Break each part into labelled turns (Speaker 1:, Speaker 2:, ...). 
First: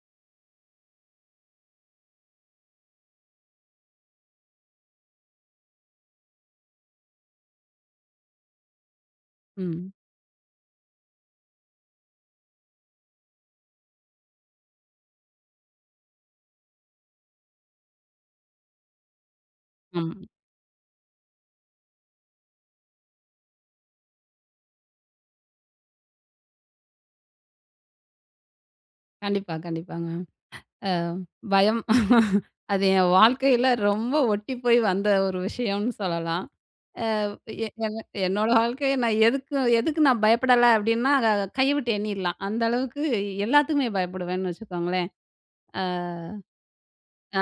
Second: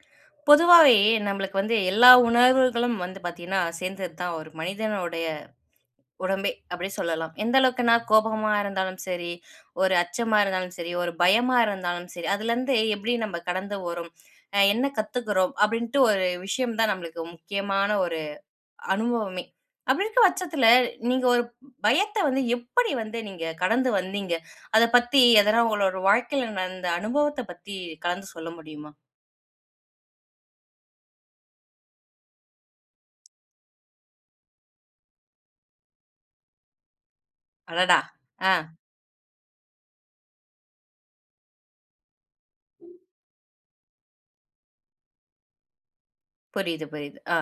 Speaker 1: "பொதுவாவே நம்பளுக்கு வந்து எல்லா உணர்வுகளும் வந்து பார்த்தீங்கன்னா, சேர்ந்தது தான் ஒரு மனிதனுடைய உடம்பே", அப்படி சொல்லலாம். எந்த அளவுக்குன்னா, "கோபமா இருந்தாலும் சரி,
Speaker 2: ம்.
Speaker 1: ஒரு அச்சமா இருந்தாலும் சரி, ஒரு பயமா இருந்தாலும் சரி, அதுலேருந்து எப்படி நம்ப கடந்து வறோம்? அ என்ன கத்துக்குறோம்?" அப்படின்ட்டு ஒரு விஷயம் தான் நம்பளுக்கு முக்கியமான ஒரு, அனுபவமே.
Speaker 2: அ.
Speaker 1: அப்படி இருக்க பட்சத்துல, நீங்க ஒரு ப் பயத்தை வந்து எப்படி வந்து நீங்க கடந்து வந்தீங்க? அதை பத்தி, எதனா உங்களோட வாழ்க்கையில நடந்த அனுபவத்தை பத்தி கலந்து சொல்ல முடியுமா?
Speaker 2: கண்டிப்பா, கண்டிப்பாங்க. அ பயம். அது என் வாழ்க்கையில ரொம்ப ஒட்டி போய் வந்த ஒரு விஷயம்னு சொல்லலாம். அ "எ என்
Speaker 1: அடடா!
Speaker 2: என்னோட
Speaker 1: அ.
Speaker 2: வாழ்க்கையை நான் எதுக்கும் எதுக்கும் நான் பயப்படலை" அப்படின்னா அத கைய விட்டு எண்ணிறலாம். அந்த அளவுக்கு, எல்லாத்துக்குமே பயப்படுவேன்னு வச்சுக்கோங்களேன். அ.
Speaker 1: புரியுது, புரியுது. ஆ.
Speaker 2: அ,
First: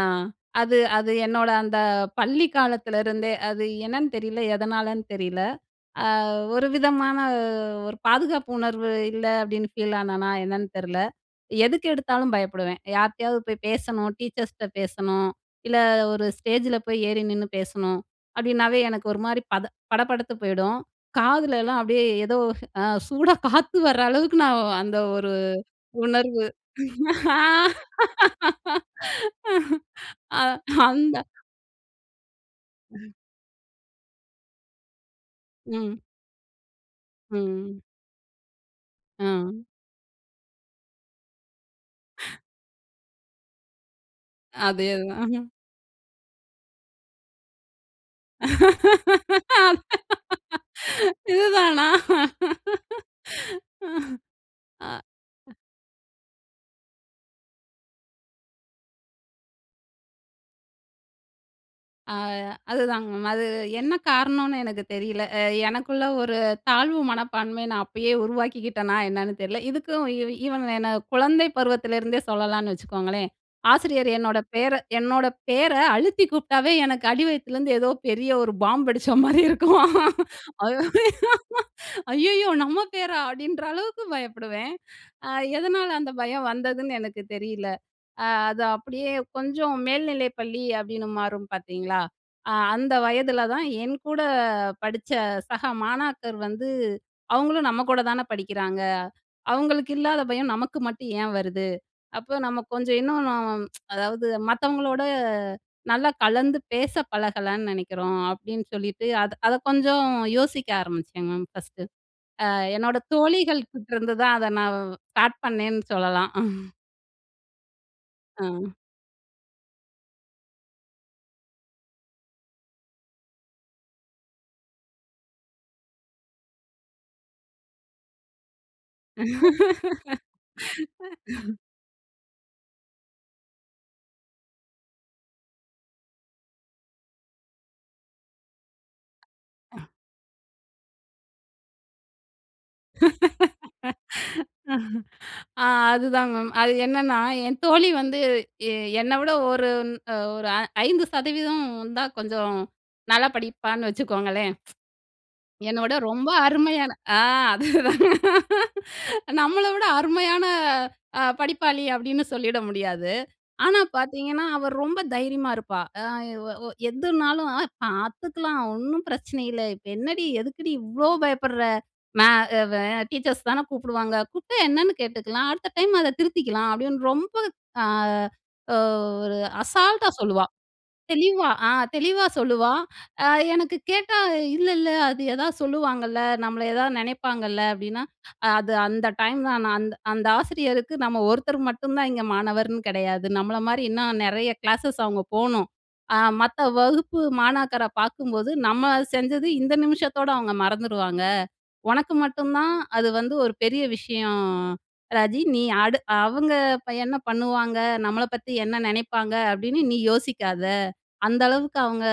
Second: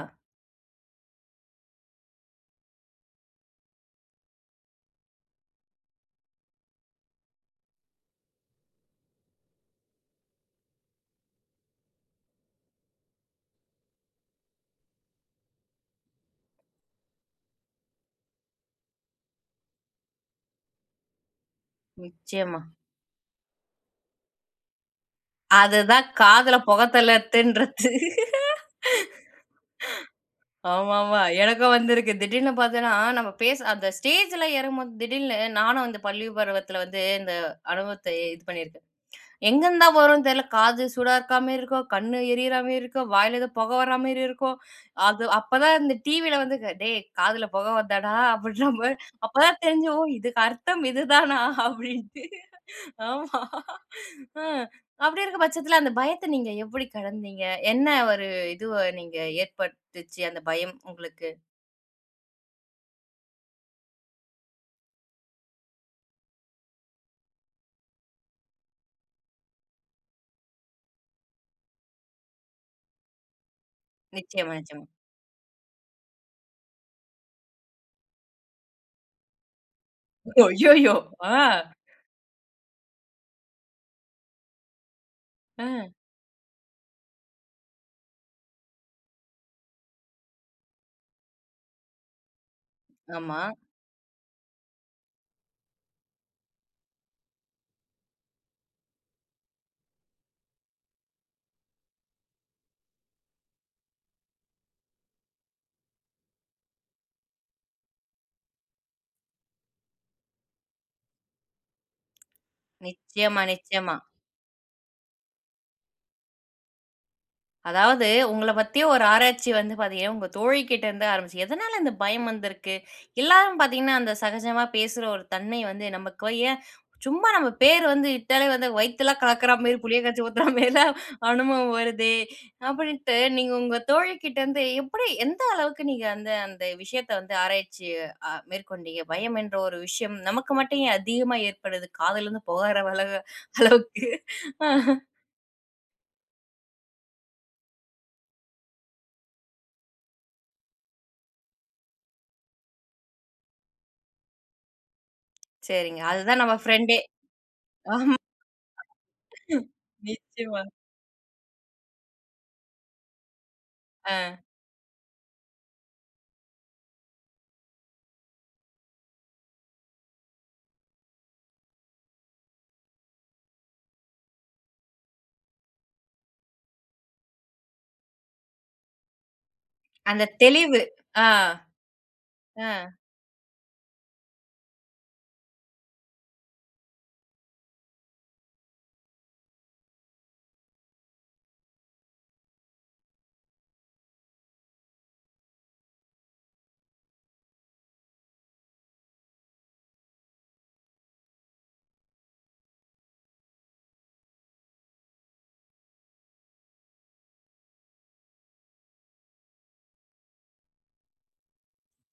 Speaker 2: அது அது என்னோட அந்த பள்ளி காலத்திலருந்தே, அது என்னன்னு தெரியல, எதனாலன்னு தெரியல. "அ ஒரு விதமான ஒரு பாதுகாப்பு உணர்வு இல்லை" அப்படின்னு ஃபீல் ஆனனா, என்னன்னு தெரில. எதுக்கு எடுத்தாலும் பயப்படுவேன். "யாருட்டயாவது போய் பேசணும், டீச்சர்ஸ்ட்ட பேசணும், இல்ல ஒரு ஸ்டேஜில போய் ஏறி நின்னு பேசணும்" அப்படின்னாவே எனக்கு ஒரு மாரி பத படபடத்து போயிடும். காதுலலாம் அப்படியே ஏதோ
Speaker 1: நிச்சயமா.
Speaker 2: அ. சூடா காத்து வர அளவுக்கு நான் அந்த ஒரு,
Speaker 1: அதுதான்
Speaker 2: உணர்வு.
Speaker 1: காதுல புகைத் தள்ளறத்துன்றது.
Speaker 2: ஆ அ அந்த
Speaker 1: ஆமாமா, எனக்கும் வந்திருக்கு. திடீர்னு பார்த்தன்னா,
Speaker 2: [unintelligible]
Speaker 1: நம்ம பேசு அந்த ஸ்டேஜல்ல ஏறும்போது திடீர்னு, நானும் அந்த
Speaker 2: ம்.
Speaker 1: பள்ளி பருவத்தில வந்து இந்த
Speaker 2: ம்.
Speaker 1: அனுபவத்தை இது பண்ணியிருக்கேன்.
Speaker 2: அ.
Speaker 1: எங்கேருந்து தான் வரும்னு தெரில காது சூடா இருக்கா மாரி இருக்கும், கண்ணு எரியறா மாரி இருக்கும். வாயில ஏதோ புகை வராமாரி இருக்கும்.
Speaker 2: அதேதான்.
Speaker 1: அது அப்பதான் இந்த டிவியில வந்து க "டேய்! காதுல புகை வருதாடா?" அப்படின்னும் போது, அப்பதான் தெரிஞ்சுது. "ஓ! இதுக்கு அர்த்தம் இதுதானா
Speaker 2: இதுதானா?.
Speaker 1: அப்படின்ட்டு. ஆமா, அ.
Speaker 2: அ. அ.
Speaker 1: அப்படி இருக்க பட்சத்தில, அந்த பயத்த நீங்க எப்படி கடந்தீங்க? என்ன ஒரு இதுவ நீங்க ஏற்படுத்துச்சு, அந்த பயம் உங்களுக்கு?
Speaker 2: அ. அதுதாங்க. அது என்ன காரணம்னு எனக்கு தெரில. அ எனக்குள்ள ஒரு தாழ்வு மனப்பான்மைய நான் அப்பயே உருவாக்கிக்கிட்டனா என்னன்னு தெர்ல. இதுக்கும் இ ஈவன் என்ன குழந்தை பருவத்திலேருந்தே சொல்லலான்னு வச்சுக்கோங்களேன். ஆசிரியர் என்னோட
Speaker 1: நிச்சயமா,
Speaker 2: பேர
Speaker 1: நிச்சயமா.
Speaker 2: என்னோட பேர அழுத்தி கூப்டாவே எனக்கு அடிவயித்துலேருந்து ஏதோ பெரிய ஒரு பாம் வெடிச்ச மாரி
Speaker 1: அய்யயோ!
Speaker 2: இருக்கும்."ஐயய்யோ!
Speaker 1: அ.
Speaker 2: நம்ம பேரா!" அப்டின்ற அளவுக்கு பயப்படுவேன். அ எதனால
Speaker 1: அ.
Speaker 2: அந்த பயம் வந்ததுன்னு எனக்கு தெரியல. அ அது அப்டியே கொஞ்சம் மேல்நிலை பள்ளி அப்டின்னு மாறும் பாத்தீங்களா? அ அந்த
Speaker 1: ஆமா.
Speaker 2: வயதுல தான் என் கூட படிச்ச சக மாணாக்கர் வந்து "அவங்களும் நம்ம கூட தான படிக்கிறாங்க. அவங்களுக்கு இல்லாத பயம் நமக்கு மட்டும் ஏன் வருது? அப்போ நம்ம கொஞ்சம் இன்னும் அதாவது மத்தவங்களோட நல்லா கலந்து பேச பழகலன்னு நினைக்கிறோம்" அப்டின்னு சொல்லிட்டு. அத அத கொஞ்சம் யோசிக்க ஆரம்பிச்சேங்க மேம் ஃபர்ஸ்ட்டு. அ என்னோட
Speaker 1: நிச்சயமா,
Speaker 2: தோழிகள்
Speaker 1: நிச்சயமா.
Speaker 2: கிட்டருந்து தான் அத நான் வ் ஸ்டார்ட் பண்ணேன்னு சொல்லலாம்.
Speaker 1: அதாவது உங்கள
Speaker 2: அ.
Speaker 1: பத்தி ஒரு ஆராய்ச்சி வந்து பாத்தீங்கன்னா, உங்க தோழி கிட்டேந்து ஆரம்பிச்சு. எதனால இந்த பயம் வந்திருக்கு? எல்லாரும் பாத்தீங்கன்னா, அந்த சகஜமா பேசுற ஒரு தன்மை வந்து நமக்கு ஏன், சும்மா நம்ம பேர் வந்து கூப்டாலே வந்து வயித்தலாம் கலக்குற மாரி புளிய கரைச்சு ஊத்துற மாரிலாம் அனுபவம் வருதே, அப்டின்ட்டு நீங்க உங்க தோழிகிட்டேருந்து எப்டி எந்த அளவுக்கு நீங்க அந்த அந்த விஷயத்த வந்து ஆராய்ச்சி அ மேற்கொண்டீங்க, பயம் என்ற
Speaker 2: அ.
Speaker 1: ஒரு விஷயம் நமக்கு மட்டும் ஏன் அதிகமா ஏற்படுது? காதுலருந்து புகறளவ அளவுக்கு?
Speaker 2: ஆ. அதுதான் மேம். அது என்னன்னா என் தோழி வந்து எ என்ன விட ஒரு ன் ஒரு அ 5%தான் கொஞ்சம் நல்லா படிப்பான்னு வச்சுக்கோங்களேன். என்னோட
Speaker 1: சரிங்க.
Speaker 2: ரொம்ப
Speaker 1: அதுதான் நம்ம
Speaker 2: அருமையான
Speaker 1: ஃப்ரெண்டே.
Speaker 2: ஆ அதேதாங்க.
Speaker 1: ஆமா.
Speaker 2: நம்மள விட அருமையான
Speaker 1: நிச்சயமா.
Speaker 2: அ படிப்பாளி அப்டின்னு சொல்லிட முடியாது. ஆனா,
Speaker 1: அ.
Speaker 2: பாத்தீங்கன்னா அவ ரொம்ப தைரியமா இருப்பா. அ அ ஒ எதுனாலும் "பாத்துக்கலாம், ஒண்ணும் பிரச்சனை இல்ல. இப்ப என்னடி, எதுக்குடி இவ்ளோ பயப்படுற? மே அ டீச்சர்ஸ் தான கூப்டுவாங்க. கூப்டா என்னன்னு கேட்டுக்கலாம். அடுத்த டைம் அத திருத்திக்கலாம்" அப்டின்னு ரொம்ப அ ஓ ஒரு அசால்ட்டா
Speaker 1: அந்த
Speaker 2: சொல்லுவா.
Speaker 1: தெளிவு. அ.
Speaker 2: தெளிவா, அ தெளிவா
Speaker 1: அ.
Speaker 2: சொல்லுவா. அ எனக்கு கேட்டா, "இல்ல இல்ல அது ஏதாவது சொல்லுவாங்கல்ல, நம்மள எதாவது நினைப்பாங்கல்ல?" அப்டின்னா. "அது அந்த டைம் தான் நான் அந்த அந்த ஆசிரியருக்கு நம்ம ஒருத்தர் மட்டும் தான் இங்க மாணவர்ன்னு கிடையாது நம்மள மாரி இன்னும் நிறைய கிளாஸஸ் அவங்க போணும். அ மத்த வகுப்பு மாணாக்கர பாக்கும்போது நம்ம செஞ்சது இந்த நிமிஷத்தோட அவங்க மறந்துடுவாங்க. உனக்கு மட்டும் தான் அது வந்து ஒரு பெரிய விஷயம் அ ராஜி. நீ அடு அவங்க ப என்ன பண்ணுவாங்க? நம்மள பத்தி என்ன நினைப்பாங்க? அப்டின்னு நீ யோசிக்காத. அந்த அளவுக்கு அவங்க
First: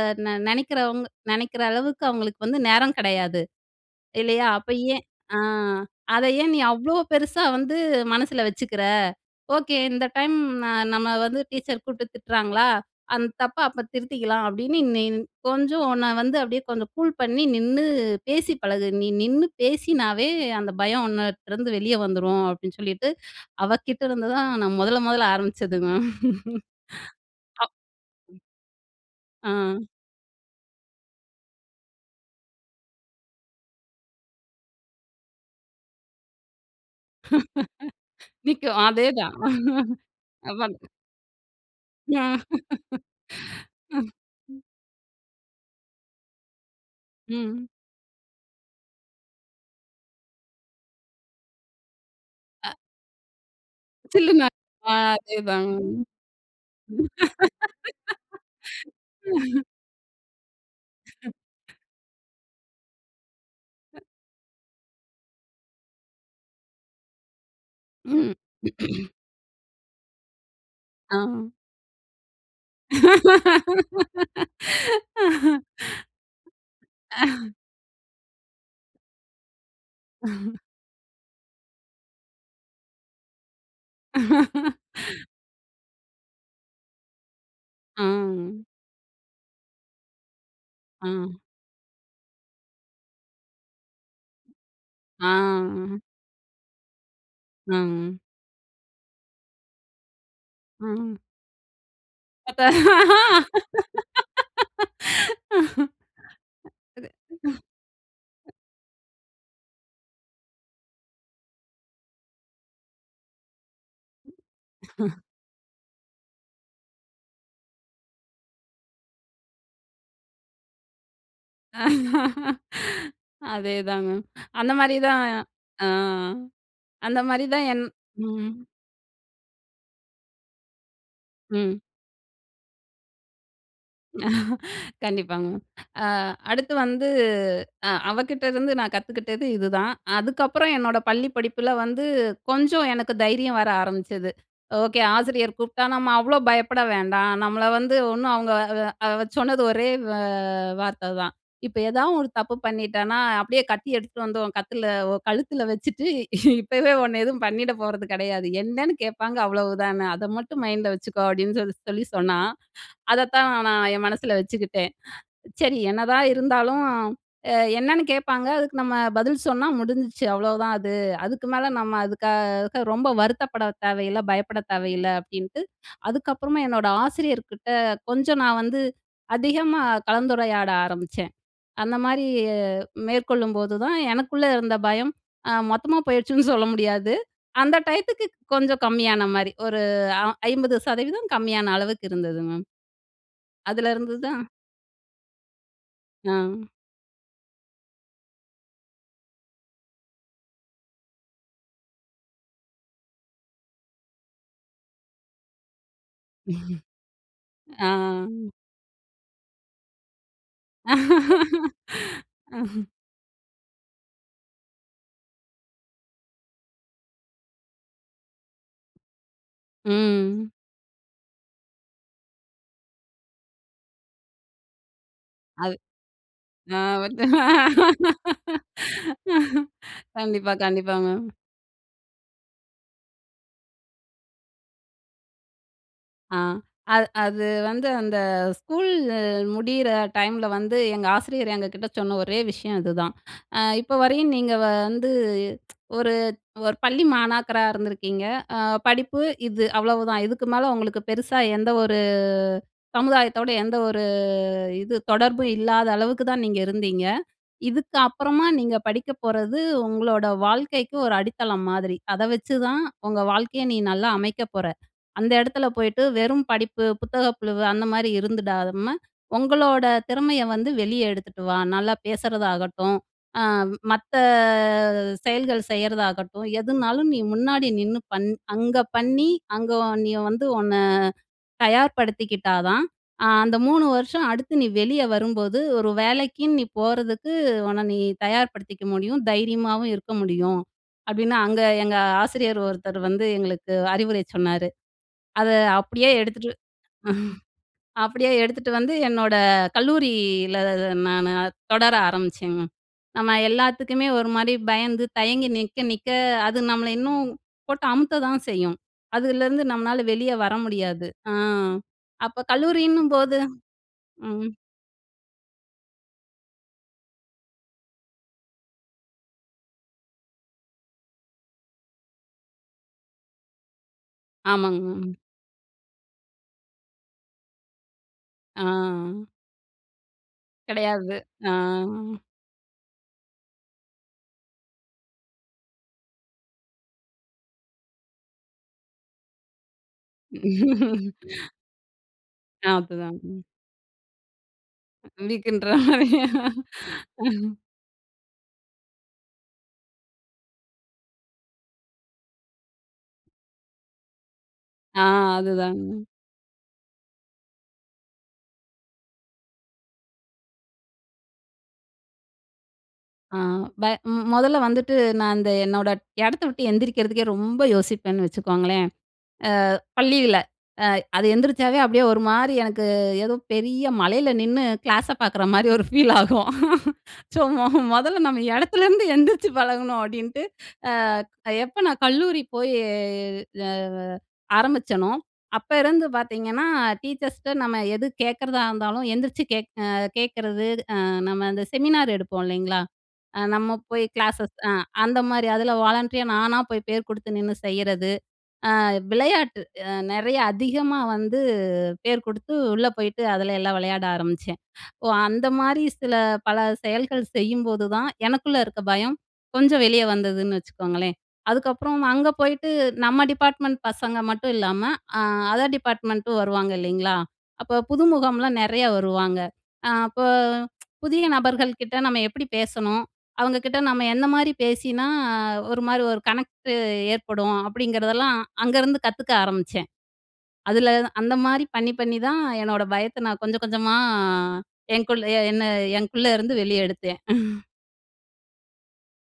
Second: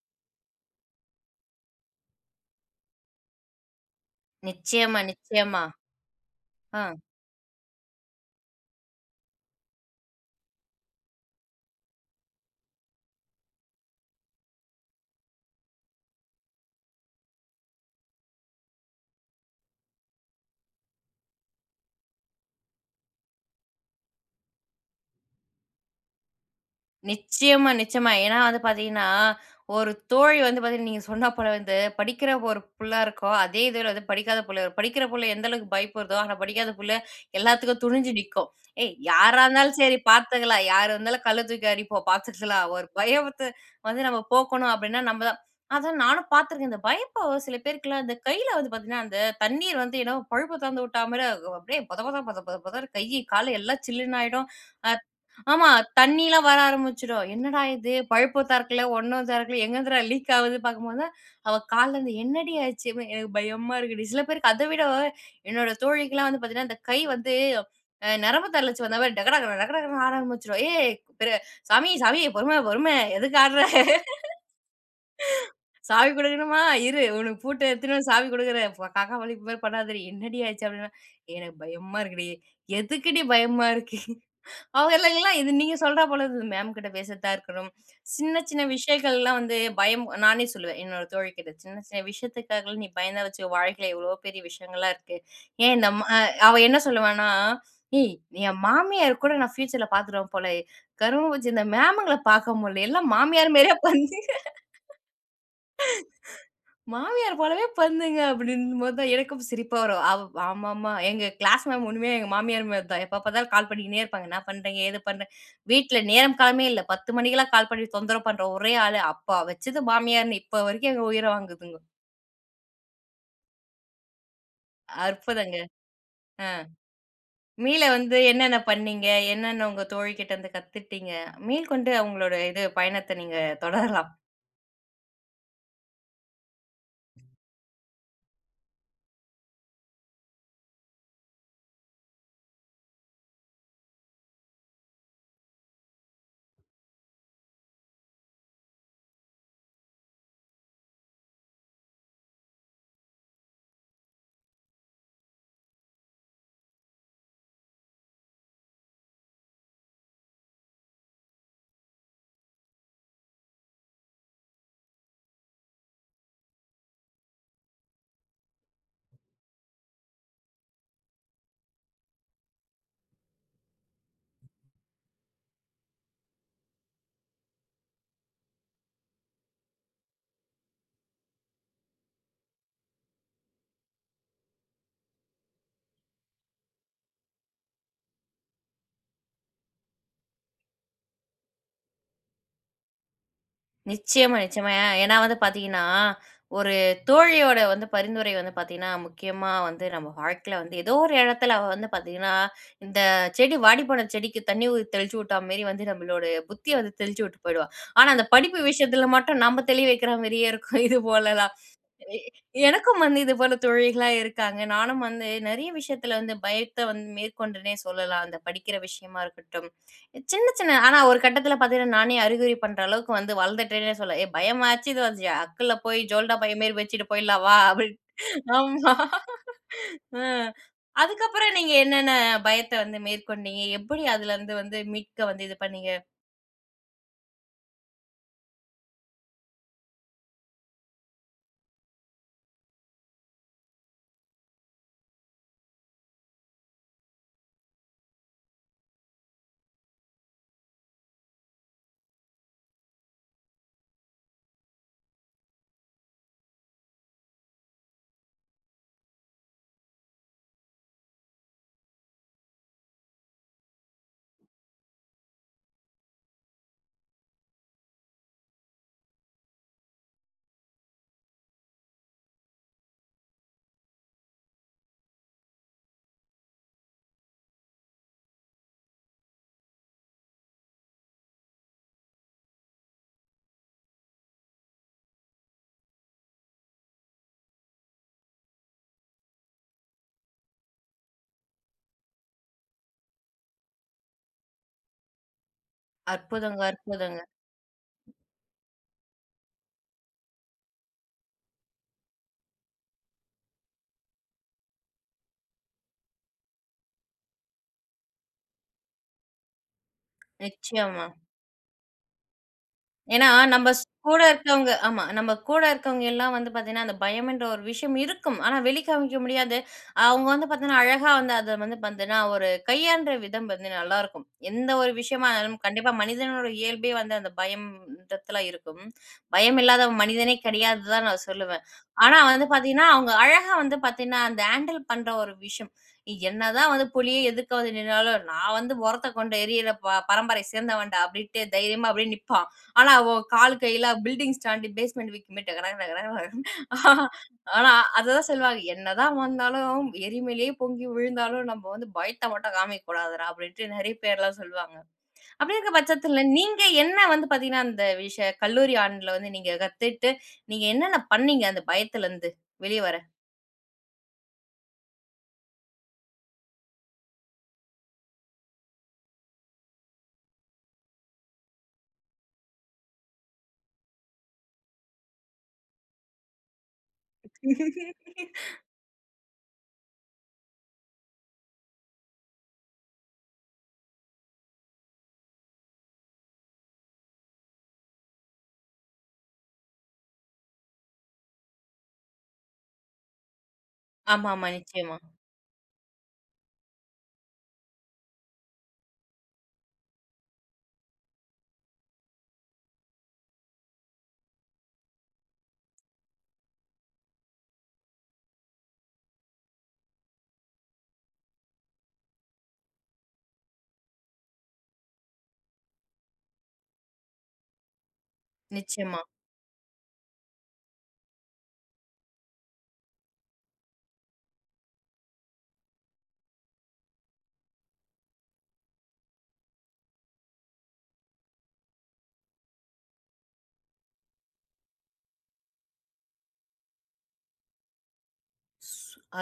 Speaker 2: நினைக்கிறவங்க நினைக்கிற அளவுக்கு அவங்களுக்கு வந்து நேரம் கிடையாது இல்லையா? அப்ப ஆ
Speaker 1: நிச்சயமா,
Speaker 2: ஏன்? அ
Speaker 1: நிச்சயமா.
Speaker 2: அத ஏன் நீ அவ்ளோ
Speaker 1: அ.
Speaker 2: பெருசா வந்து மனசுல வச்சுக்கிற? ஓக்கே இந்த டைம் நம்ம வந்து டீச்சர் கூப்டு திட்டுறாங்களா, அந்த தப்ப அப்ப திருத்திக்கலாம் அப்டின்னு நீ கொஞ்சம் உன்ன வந்து அப்டியே கொஞ்சம் கூல் பண்ணி நின்னு பேசி பழகு. நீ நின்னு பேசினாவே அந்த பயம் உன்னட்ட இருந்து வெளியே வந்துரும்." அப்டின்னு சொல்லிட்டு அவ கிட்ட இருந்து தான் நான் முதல, முதல ஆரம்பிச்சது மேம். அ.
Speaker 1: நிச்சயமா, நிச்சயமா. ஏனா
Speaker 2: ம்.
Speaker 1: வந்து பாத்தீங்கன்னா,
Speaker 2: அ.
Speaker 1: ஒரு தோழி வந்து பார்த்தீங்கன்னா நீங்க சொன்ன போல வந்து படிக்கிற ஒரு புள்ள இருக்கும். அதே இதுல வந்து படிக்காத புள்ள. படிக்கற புள்ள எந்த அளவுக்கு பயப்படுதோ, ஆனா படிக்காத புள்ள எல்லாத்துக்கும் துணிஞ்சு நிக்கும்.
Speaker 2: நிக்கும்
Speaker 1: "ஏய்
Speaker 2: அதே தான்.
Speaker 1: யாரா இருந்தாலும் சரி பார்த்துக்கலாம்.
Speaker 2: ஆமா.
Speaker 1: யார் இருந்தாலும் கல்ல தூக்கி அடிப்போம்,
Speaker 2: ம்.
Speaker 1: பாத்துக்கலாம்." ஒரு பயத்த வந்து
Speaker 2: ம்.
Speaker 1: நம்ம போக்கணும் அப்டின்னா நம்ம தான். அதான் நானும் பாத்துருக்கேன். இந்த பயப்ப சில
Speaker 2: ம்.
Speaker 1: பேருக்குலாம் இந்த கையில வந்து பாத்தீங்கன்னா, அந்த தண்ணீர் வந்து என்னமோ பைப்ப துறந்து விட்டா மாரி அது அப்டியே பொதபத, பொத, பொத,
Speaker 2: அ.
Speaker 1: பொதன்னு கை, கால் எல்லாம் சில்லுன்னு
Speaker 2: சொல்லுங்க,
Speaker 1: ஆயிடும். அ
Speaker 2: அ
Speaker 1: ஆமா
Speaker 2: அதேதாங்க மேம்
Speaker 1: தண்ணிலாம் வர ஆரம்பிச்சுடும். என்னடா இது பைப்பு திறக்கல, ஒண்ணும் திறக்கல, எங்கேருந்துடா லீக் ஆகுது பாக்கும்போது தான், அவ "கால்ல இருந்து என்னடி ஆச்சு?" அப்டினா "எனக்கு பயமா
Speaker 2: அ.
Speaker 1: இருக்குடி." சில பேருக்கு அத விட என்னோட தோழிக்கலாம் வந்து பாத்தீங்கன்னா இந்த கை வந்து, அ
Speaker 2: ம்.
Speaker 1: நரம்பு தளர்ச்சி வந்தா மாரி டக, டக, டக, டகன்னு ஆட ஆரம்பிச்சுடும். "ஏய்! அ
Speaker 2: அம்.
Speaker 1: சாமி, சாமி பொறும பொறும. எதுக்கு ஆட்ற?" "சாவி குடுக்கணுமா? இரு. உனக்கு பூட்ட எடுத்துன்னு வந்து சாவி குடுக்குறேன். காக்கா வலிப்பு மாரி பண்ணாதடி. என்னடி ஆச்சு?" அப்டின்னா, "எனக்கு பயமா இருக்குடி. எதுக்குடி பயமா இருக்கு?" அவங்களலாம் இது நீங்க சொல்றா போல இருக்குது மேம்கிட்ட பேசிட்டு தான் இருக்கணும். சின்ன சின்ன
Speaker 2: ம்.
Speaker 1: விஷயங்கள்லாம் வந்து பயம். நானே சொல்லுவன் என்னோட தோழி
Speaker 2: அ.
Speaker 1: கிட்ட. "சின்ன, சின்ன விஷயத்துக்காகலாம் நீ பயந்தன் வச்சுக்கோ வாழ்க்கையில எவ்ளோ பெரிய விஷயங்கள்லாம் இருக்கு." ஏன்
Speaker 2: அ.
Speaker 1: நம்ம அ அவ என்ன சொல்லுவான்னா, "ஏய்!
Speaker 2: ம்.
Speaker 1: என் மாமியார் கூட நான் ஃபியூச்சர்ல பாத்துடுவேன் போலயே.
Speaker 2: ம்.
Speaker 1: கருமம் பிடிச்ச இந்த மேமுங்கள பாக்க
Speaker 2: அப்ப
Speaker 1: முடியல. எல்லாம் மாமியார் மாரியே உக்காந்து,
Speaker 2: அது.
Speaker 1: மாமியார் போலவே பண்ணுதுங்க அப்டின்னும்போது தான் எனக்கும் சிரிப்பா வரும். அவ் ஆமாமா. எங்க க்ளாஸ் மேம் ஒண்ணுமே எங்க மாமியார் மாரி தான், எப்ப பாத்தாலும் கால் பண்ணினே இருப்பாங்க. என்ன பண்றீங்க? ஏது பண்ற? வீட்ல நேரம் காலமே இல்ல, 10 மணிக்கெல்லாம் கால் பண்ணி தொந்தரவு பண்ற ஒரே ஆளு. அப்ப வச்சது மாமியார்ன்னு இப்போ வரைக்கும் எங்க உயிர
Speaker 2: அ.
Speaker 1: வாங்குதுங்கோ.
Speaker 2: அதேதான் மேம். அந்த மாரி தான்.
Speaker 1: அற்புதங்க.
Speaker 2: அ.
Speaker 1: அ
Speaker 2: அந்த மாரி தான்
Speaker 1: மீள
Speaker 2: என்
Speaker 1: வந்து
Speaker 2: ம்.
Speaker 1: என்னென்ன பண்ணீங்க? என்னென்ன உங்க தோழி கிட்ட இருந்து கத்துக்கிட்டீங்க? மீள்
Speaker 2: ம்.
Speaker 1: கொண்டு அவங்களோட இது பயணத்த நீங்க தொடரலாம்.
Speaker 2: கண்டிப்பாங்க மேம். அ அடுத்து வந்து அ அவ கிட்டருந்து நான் கத்துக்கிட்டது இதுதான். அதுக்கப்புறம் என்னோட பள்ளி படிப்புல வந்து கொஞ்சம் எனக்கு தைரியம் வர ஆரம்பிச்சது. ஓகே ஆசிரியர் கூப்ட்டா நம்ம அவ்ளோ பயப்பட வேண்டாம். நம்மள வந்து ஒண்ணும் அவங்க அ சொன்னது ஒரே வ வார்த்ததான். "இப்ப ஏதா ஒரு தப்பு பண்ணிட்டேனா அப்டியே கத்தி எடுத்துட்டு வந்து உன் கத்துல உன் கழுத்துல வச்சுட்டு இப்பவே உன்ன எதுவும் பண்ணிட போறது கிடையாது. என்னன்னு கேட்பாங்க அவ்வளவு தான. அத மட்டும் மைண்ட்ல வச்சுக்கோ." அப்டின்னு சொல்லி சொல்லி சொன்னா. அதத்தான் நான் என் மனசுல வச்சுக்கிட்டேன். சரி என்னதான் இருந்தாலும் அ என்னன்னு கேட்பாங்க, அதுக்கு நம்ம பதில் சொன்னா முடிஞ்சுச்சு. அவ்ளோதான் அது. அதுக்கு மேல நம்ம அதுக்காக ரொம்ப வருத்தப்பட தேவையில்ல, பயப்பட தேவையில்ல அப்டின்ட்டு அதுக்கப்பறமா என்னோடய ஆசிரியர்கிட்ட கொஞ்சம் நான் வந்து அதிகமா கலந்துரையாட ஆரம்பிச்சேன். அந்த மாரி மேற்கொள்ளும்போதுதான் எனக்குள்ள இருந்த பயம் அ மொத்தமா போயிடுச்சுன்னு சொல்ல முடியாது. அந்த டையத்துக்கு கொஞ்சம் கம்மியான மாரி, ஒரு அ 50 சதவீதம் கம்மியான அளவுக்கு இருந்தது மேம். அதுல இருந்து
Speaker 1: நிச்சயமா,
Speaker 2: தான்
Speaker 1: நிச்சயமா. ஏனா, வந்து பாத்தீங்கன்னா
Speaker 2: அ.
Speaker 1: ஒரு தோழியோட வந்து பரிந்துரை வந்து பார்த்தீங்கன்னா, முக்கியமா வந்து, நம்ம வாழ்க்கையில வந்து ஏதோ ஒரு இடத்துல அவ வந்து பாத்தீங்கன்னா, இந்த செடி வாடிப்போன செடிக்கு தண்ணி ஊ தெளிச்சு விட்டா மாரி வந்து நம்மளோட புத்திய வந்து தெளிச்சி விட்டு போயிடுவா.
Speaker 2: ஆ.
Speaker 1: ஆனா, அந்த படிப்பு விஷயத்துல மட்டும் நாம தெளி வைக்கிற மாரியே இருக்கும், இது போலலாம். எ எனக்கும் வந்து இதுபோல தோழிகளாம் இருக்காங்க. நானும் வந்து நிறைய விஷயத்துல வந்து பயத்த வந்து மேற்கொண்டனே சொல்லலாம். அந்த படிக்கிற விஷயமா இருக்கட்டும். சின்ன,
Speaker 2: ம்.
Speaker 1: சின்ன ஆனா, ஒரு கட்டத்துல பாத்தீங்கன்னா நானே அறிவுரை பண்ற அளவுக்கு வந்து வளந்துட்டேன்னே சொல்லலாம். "ஏ பயமாச்சு, இதுவாச்சு,
Speaker 2: அது.
Speaker 1: அக்குல்ல போய் ஜோல்னா பை மாரி
Speaker 2: அ.
Speaker 1: வச்சுட்டு போயிடலாம். வா", அப்டின். ஆமா. ம்.
Speaker 2: கண்டிப்பா, கண்டிப்பா. மேம்.
Speaker 1: அதுக்கப்பறம் நீங்க என்னென்ன பயத்த வந்து மேற்கொண்டீங்க? எப்டி அதுலருந்து வந்து மீட்க வந்து இது பண்ணீங்க?
Speaker 2: ஆ. அது அது வந்து அந்த ஸ்கூல் முடியிற டைம்ல வந்து எங்க ஆசிரியர் எங்க கிட்ட சொன்ன ஒரே விஷயம் இதுதான். "அ இப்போ வரையும் நீங்க வந்து ஒரு, ஒரு பள்ளி மாணாக்கராக இருந்திருக்கீங்க. அ படிப்பு இது அவ்வளவுதான். இதுக்கு மேல உங்களுக்கு பெருசா எந்த ஒரு சமுதாயத்தோடு எந்த ஒரு இது தொடர்பும் இல்லாத அளவுக்கு தான் நீங்க இருந்தீங்க. இதுக்கு அப்பறமா நீங்க படிக்க போறது உங்களோட வாழ்க்கைக்கு ஒரு அடித்தளம் மாதிரி. அத வச்சுதான் உங்க வாழ்க்கைய நீ நல்லா அமைக்க போற. அந்த இடத்துல போயிட்டு வெறும் படிப்பு, புத்தக புழுவு அந்தமாரி இருந்துடாத ம உங்களோட திறமைய வந்து வெளிய எடுத்துட்டு வா. நல்லா பேசுறதாகட்டும், அ மத்த செயல்கள் செய்றதாகட்டும், எதுனாலும் நீ முன்னாடி நின்னு பண் அங்க பண்ணி அங்க நீ வந்து உன்ன தயார்படுத்திக்கிட்டா தான், அ அந்த 3 வருஷம் அடுத்து நீ வெளிய வரும்போது, ஒரு வேலைக்குன்னு நீ போறதுக்கு உன்ன நீ தயார்படுத்திக்க முடியும். தைரியமாவும் இருக்க முடியும்." அப்டின்னு அங்க எங்க ஆசிரியர் ஒருத்தர் வந்து எங்களுக்கு அறிவுரை சொன்னாரு. அத அப்டியே எடுத்துட்டு
Speaker 1: அற்புதங்க, அற்புதங்க.
Speaker 2: அப்டியே எடுத்துட்டு வந்து என்னோட கல்லூரியில ந நானு தொடர ஆரம்பிச்சேங்க. நம்ம எல்லாத்துக்குமே ஒரு மாரி பயந்து, தயங்கி நிக்க, நிக்க அது நம்மள இன்னும் போட்டு அமுக்க தான் செய்யும். அதுலருந்து நம்மளால வெளிய வர முடியாது.
Speaker 1: நிச்சயமா.
Speaker 2: அ அப்போ கல்லூரின்னும்
Speaker 1: ஏனா,
Speaker 2: போது
Speaker 1: நம்ம ஸ் கூட
Speaker 2: ம்.
Speaker 1: இருக்கவங்க. ஆமா. நம்ம கூட இருக்கவங்கலாம் வந்து பாத்தீங்கன்னா, அந்த பயம்ன்ற ஒரு விஷயம் இருக்கும். ஆனா, வெளிக்காமிக்க முடியாது. அவங்க வந்து பார்த்தீங்கன்னா, அழகா வந்து அத வந்து பாத்தீங்கன்னா, ஒரு கையாளற விதம் வந்து நல்லாருக்கும். எந்த
Speaker 2: ஆமாங்க.
Speaker 1: ஒரு
Speaker 2: மேம்.
Speaker 1: விஷயமா இருந்தாலும். கண்டிப்பா மனிதனோட இயல்பே வந்து அந்த பயம்ன்றத்துல இருக்கும்.
Speaker 2: அ.
Speaker 1: பயம் இல்லாதவன் மனிதனே கிடையாதுன்னு தான்
Speaker 2: கிடையாது.
Speaker 1: நான்
Speaker 2: அ.
Speaker 1: சொல்லுவன். ஆனா, வந்து பாத்தீங்கன்னா, அவங்க அழகா வந்து பாத்தேனா, அந்த ஹேண்டில் பண்ற ஒரு விஷயம். என்னதான் வந்து புலி எதுக்க வந்து நின்னாலும், நான் வந்து முறத்த கொண்டு எரியிற ப பரம்பரய சேந்தவன் டா அப்டின்ட்டு தைரியமா அப்டியே நிப்பா.
Speaker 2: அ.
Speaker 1: ஆனா,
Speaker 2: அதுதாங்க
Speaker 1: அவ
Speaker 2: மேம்.
Speaker 1: கால் கைல "பில்டிங்ஸ் ஸ்டாண்டு, பேஸ்மெண்ட் வீக்னு" டக,
Speaker 2: வீக்ன்ற மாரி.
Speaker 1: டக. ஆ, அ அததான் சொல்வாங்க."என்னதான் வந்தாலும், எரிமலேயே பொங்கி விழுந்தாலும் நம்ம வந்து பயத்த மட்டும் காமிக்க கூடாதுடா." அப்டின்ட்டு நிறைய பேர்லாம் சொல்வாங்க.
Speaker 2: அ.
Speaker 1: அப்டி இருக்க
Speaker 2: அதுதான்.
Speaker 1: பட்சத்துல நீங்க என்ன வந்து பாத்தீங்கன்னா, அந்த விஷயம் கல்லூரி ஆண்டுல வந்து நீங்க கத்துட்டு நீங்க என்னென்ன பண்ணீங்க? அந்த பயத்துலேருந்து வெளிய வர?
Speaker 2: ஆ ப ம் முதல்ல வந்துட்டு நான் அந்த என்னோட இடத்த விட்டு எந்திரிக்கிறதுக்கே ரொம்ப யோசிப்பேன்னு வச்சுக்கோங்களேன், அ பள்ளியில. அ அது எந்திரிச்சாவே அப்டியே ஒரு மாரி எனக்கு ஏதோ பெரிய மலையில நின்னு க்ளாஸ பார்க்குற மாரி ஒரு ஃபீல் ஆகும். ஸோ முதல்ல நம்ம இடத்துலேருந்து எந்திரிச்சு பழகணும் அப்டின்ட்டு. அ எப்ப நான் கல்லூரி போயி அ ஆரம்பிச்சனோ, அப்ப இருந்து பாத்தீங்கன்னா டீச்சர்ஸ்கிட்ட நம்ம எது கேட்கறதா இருந்தாலும் எந்திரிச்சுகே கேட்கறது, அ நம்ம அந்த செமினார் எடுப்போம் இல்லைங்களா? அ நம்ம போய்
Speaker 1: ஆமா, ஆமா.
Speaker 2: க்ளாஸஸ் அ
Speaker 1: நிச்சயமா.
Speaker 2: அந்தமாரி, அதுல வாலண்டரியா நானா போய் பேர குடுத்து நின்னு செய்றது. அ விளையாட்டு அ நிறையா அதிகமா வந்து பேர் குடுத்து உள்ள போயிட்டு அதுல எல்லாம் விளையாட ஆரம்பிச்சன். ஓ அந்த மாரி சில பல செயல்கள் செய்யும்போதுதான் எனக்குள்ள இருக்க பயம் கொஞ்சம் வெளிய வந்ததுன்னு வச்சுக்கோங்களேன். அதுக்கப்றம் அங்க போயிட்டு நம்ம டிபார்ட்மெண்ட் பசங்க மட்டும் இல்லாம, அ அதர் டிப்பார்ட்மெண்ட்டும் வருவாங்க இல்லைங்களா. அப்ப புதுமுகம்லாம் நிறையா
Speaker 1: நிச்சயமா.
Speaker 2: வருவாங்க. அ அப்ப புதிய நபர்கள் கிட்ட நம்ம எப்படி பேசணும்? அவங்க கிட்ட நம்ம என்ன மாரி பேசினா ஒரு மாரி ஒரு கனெக்ட்டு ஏற்படும்? அப்டிங்கறதெல்லாம் அங்கருந்து கத்துக்க ஆரம்பிச்சேன். அதுல அந்த மாரி பண்ணி, பண்ணி தான் என்னோட பயத்த நான் கொஞ்சம், கொஞ்சமா அ என்குள் என்ன என்குள்ள இருந்து வெளிய எடுத்தேன்.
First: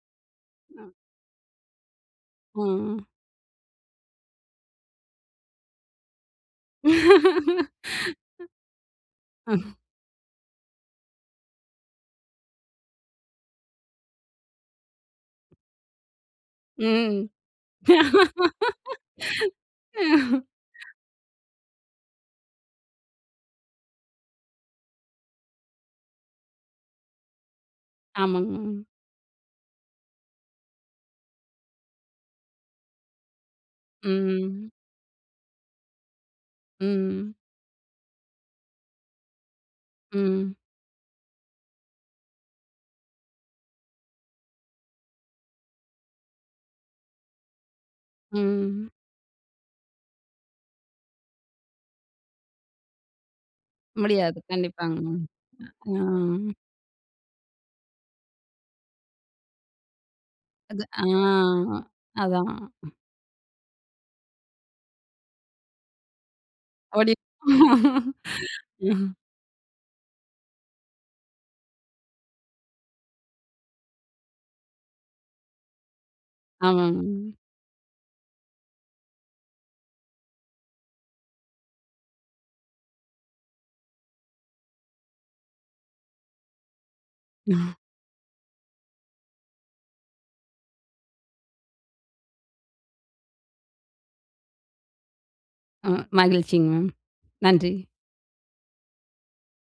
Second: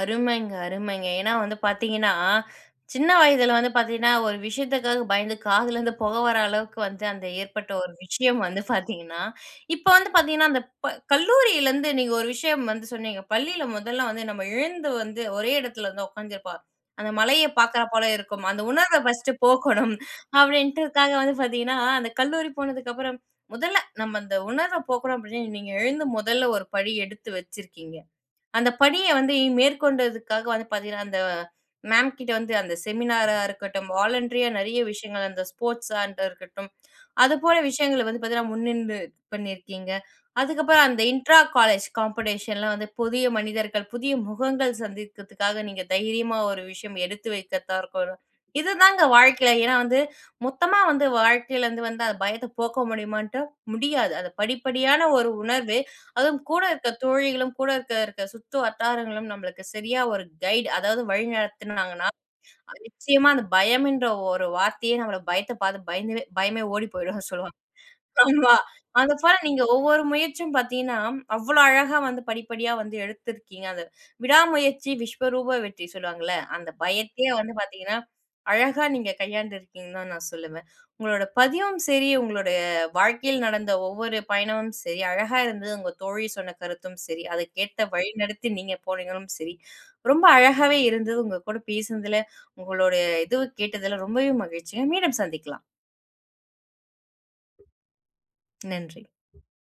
Speaker 1: அருமைங்க,
Speaker 2: ம்.
Speaker 1: அருமைங்க. ஏன்னா வந்து பார்த்தீங்கன்னா,
Speaker 2: ம்.
Speaker 1: சின்ன வயதில வந்து பார்த்தீங்கன்னா, ஒரு விஷயத்துக்காக பயந்து காதுல இருந்து புக வர அளவுக்கு வந்து அந்த ஏற்பட்ட ஒரு விஷயம் வந்து பார்த்தீங்கன்னா
Speaker 2: ம்.
Speaker 1: இப்போ வந்து பார்த்தீங்கன்னா, அந்த ப கல்லூரியில இருந்து நீங்க ஒரு விஷயம் வந்து சொன்னீங்க, பள்ளியில முதல வந்து நம்ம எழுந்து வந்து ஒரே இடத்துல வந்து உக்காந்துருப்போம். அந்த
Speaker 2: ம்.
Speaker 1: மலைய பார்க்கிறாப் போல இருக்கும். அந்த உணர்வ ஃபர்ஸ்ட்டு போக்கணும் அப்பிடின்டு உக்காந்து வந்து பார்த்தீங்கன்னா, அந்த கல்லூரி போனதுக்கப்பறம் முதல்ல நம்ம அந்த உணர்வ போக்கணும் அப்பிடின்னு நீங்க எழுந்து முதல்ல ஒரு படி எடுத்து வச்சிருக்கீங்க.
Speaker 2: ஆமாங்க.
Speaker 1: அந்த
Speaker 2: மேம்.
Speaker 1: படிய வந்து மேற்கொண்டதுக்காக வந்து பார்த்தீங்கன்னா, அந்த மேம் கிட்ட வந்து அந்த செமினாரா இருக்கட்டும், வாலண்டரியா
Speaker 2: ம்.
Speaker 1: நெறைய விஷயங்கள் அந்த ஸ்போர்ட்ஸாண்டா இருக்கட்டும்,
Speaker 2: ம்.
Speaker 1: அதுபோல விஷயங்கள வந்து பார்த்தீங்கன்னா முன்னின்று பண்ணியிருக்கீங்க.
Speaker 2: ம்.
Speaker 1: அதுக்கப்புறம் அந்த இன்ட்ரா காலேஜ் காம்படிஷன் லாம் வந்து புதிய மனிதர்கள், புதிய முகங்கள் சந்தித்ததுக்காக நீங்க தைரியமா ஒரு விஷயம் எடுத்து வைத்ததா இருக்கட்டும் இது
Speaker 2: ம்.
Speaker 1: தான் வாழ்க்கையில ஏன்னா, வந்து மொத்தமா வந்து வாழ்க்கையிலருந்து வந்து அந்த பயத்த போக்க முடியுமான்ட்டு முடியாது. அது
Speaker 2: முடியாது. கண்டிப்பாங்க.
Speaker 1: படிப்படியான ஒரு உணர்வு, அதுவும்
Speaker 2: மேம். ஆ.
Speaker 1: கூட இருக்கிற தோழிகளும் கூட இருக்க, இருக்க சுற்று வட்டாரங்களும் நம்மளுக்கு சரியா ஒரு கைடு,
Speaker 2: அது, ஆ
Speaker 1: அதாவது வழி நடத்துனாங்கனா,
Speaker 2: அதான்,
Speaker 1: [unintelligible]
Speaker 2: அ.
Speaker 1: நிச்சயமா அந்த பயம்ன்ற ஒரு வார்த்தையே நம்மள பயத்த பார்த்து பயந்து பயமே ஓடி
Speaker 2: ஓடி
Speaker 1: போயிடும் சொல்லுவாங்க.
Speaker 2: [unintelligible]
Speaker 1: ஆமா அதுபோல நீங்க ஒவ்வொரு முயற்சியும் பார்த்தீங்கன்னா, அவ்ளோ அழகா வந்து படிப்படியா வந்து எடுத்துருக்கீங்க. அந்த "விடாமுயற்சி விஸ்வரூப வெற்றி" சொல்லுவாங்கல்ல. அந்த
Speaker 2: ஆமாங்க,
Speaker 1: பயத்தையே
Speaker 2: மேம்.
Speaker 1: வந்து பார்த்தீங்கன்னா, அழகா நீங்க கையாண்டிருக்கீங்கன்னு தான் நான் சொல்லுவேன். உங்களோட பதிவும் சரி, உங்களுடைய வாழ்க்கையில் நடந்த ஒவ்வொரு பயணமும் சரி, அழகா இருந்தது. உங்கள் தோழி சொன்ன கருத்தும் சரி, அதுக்கேட்ட வழி நடத்தி நீங்க போனீங்களும் சரி, ரொம்ப அழகாகவே இருந்தது உங்ககூட பேசினதில, உங்களுடைய இதுவும் கேட்டதில ரொம்பவே மகிழ்ச்சிங்க. மீண்டும் சந்திக்கலாம்.
Speaker 2: ம் மகிழ்ச்சிங்க மேம். நன்றி.
Speaker 1: நன்றி.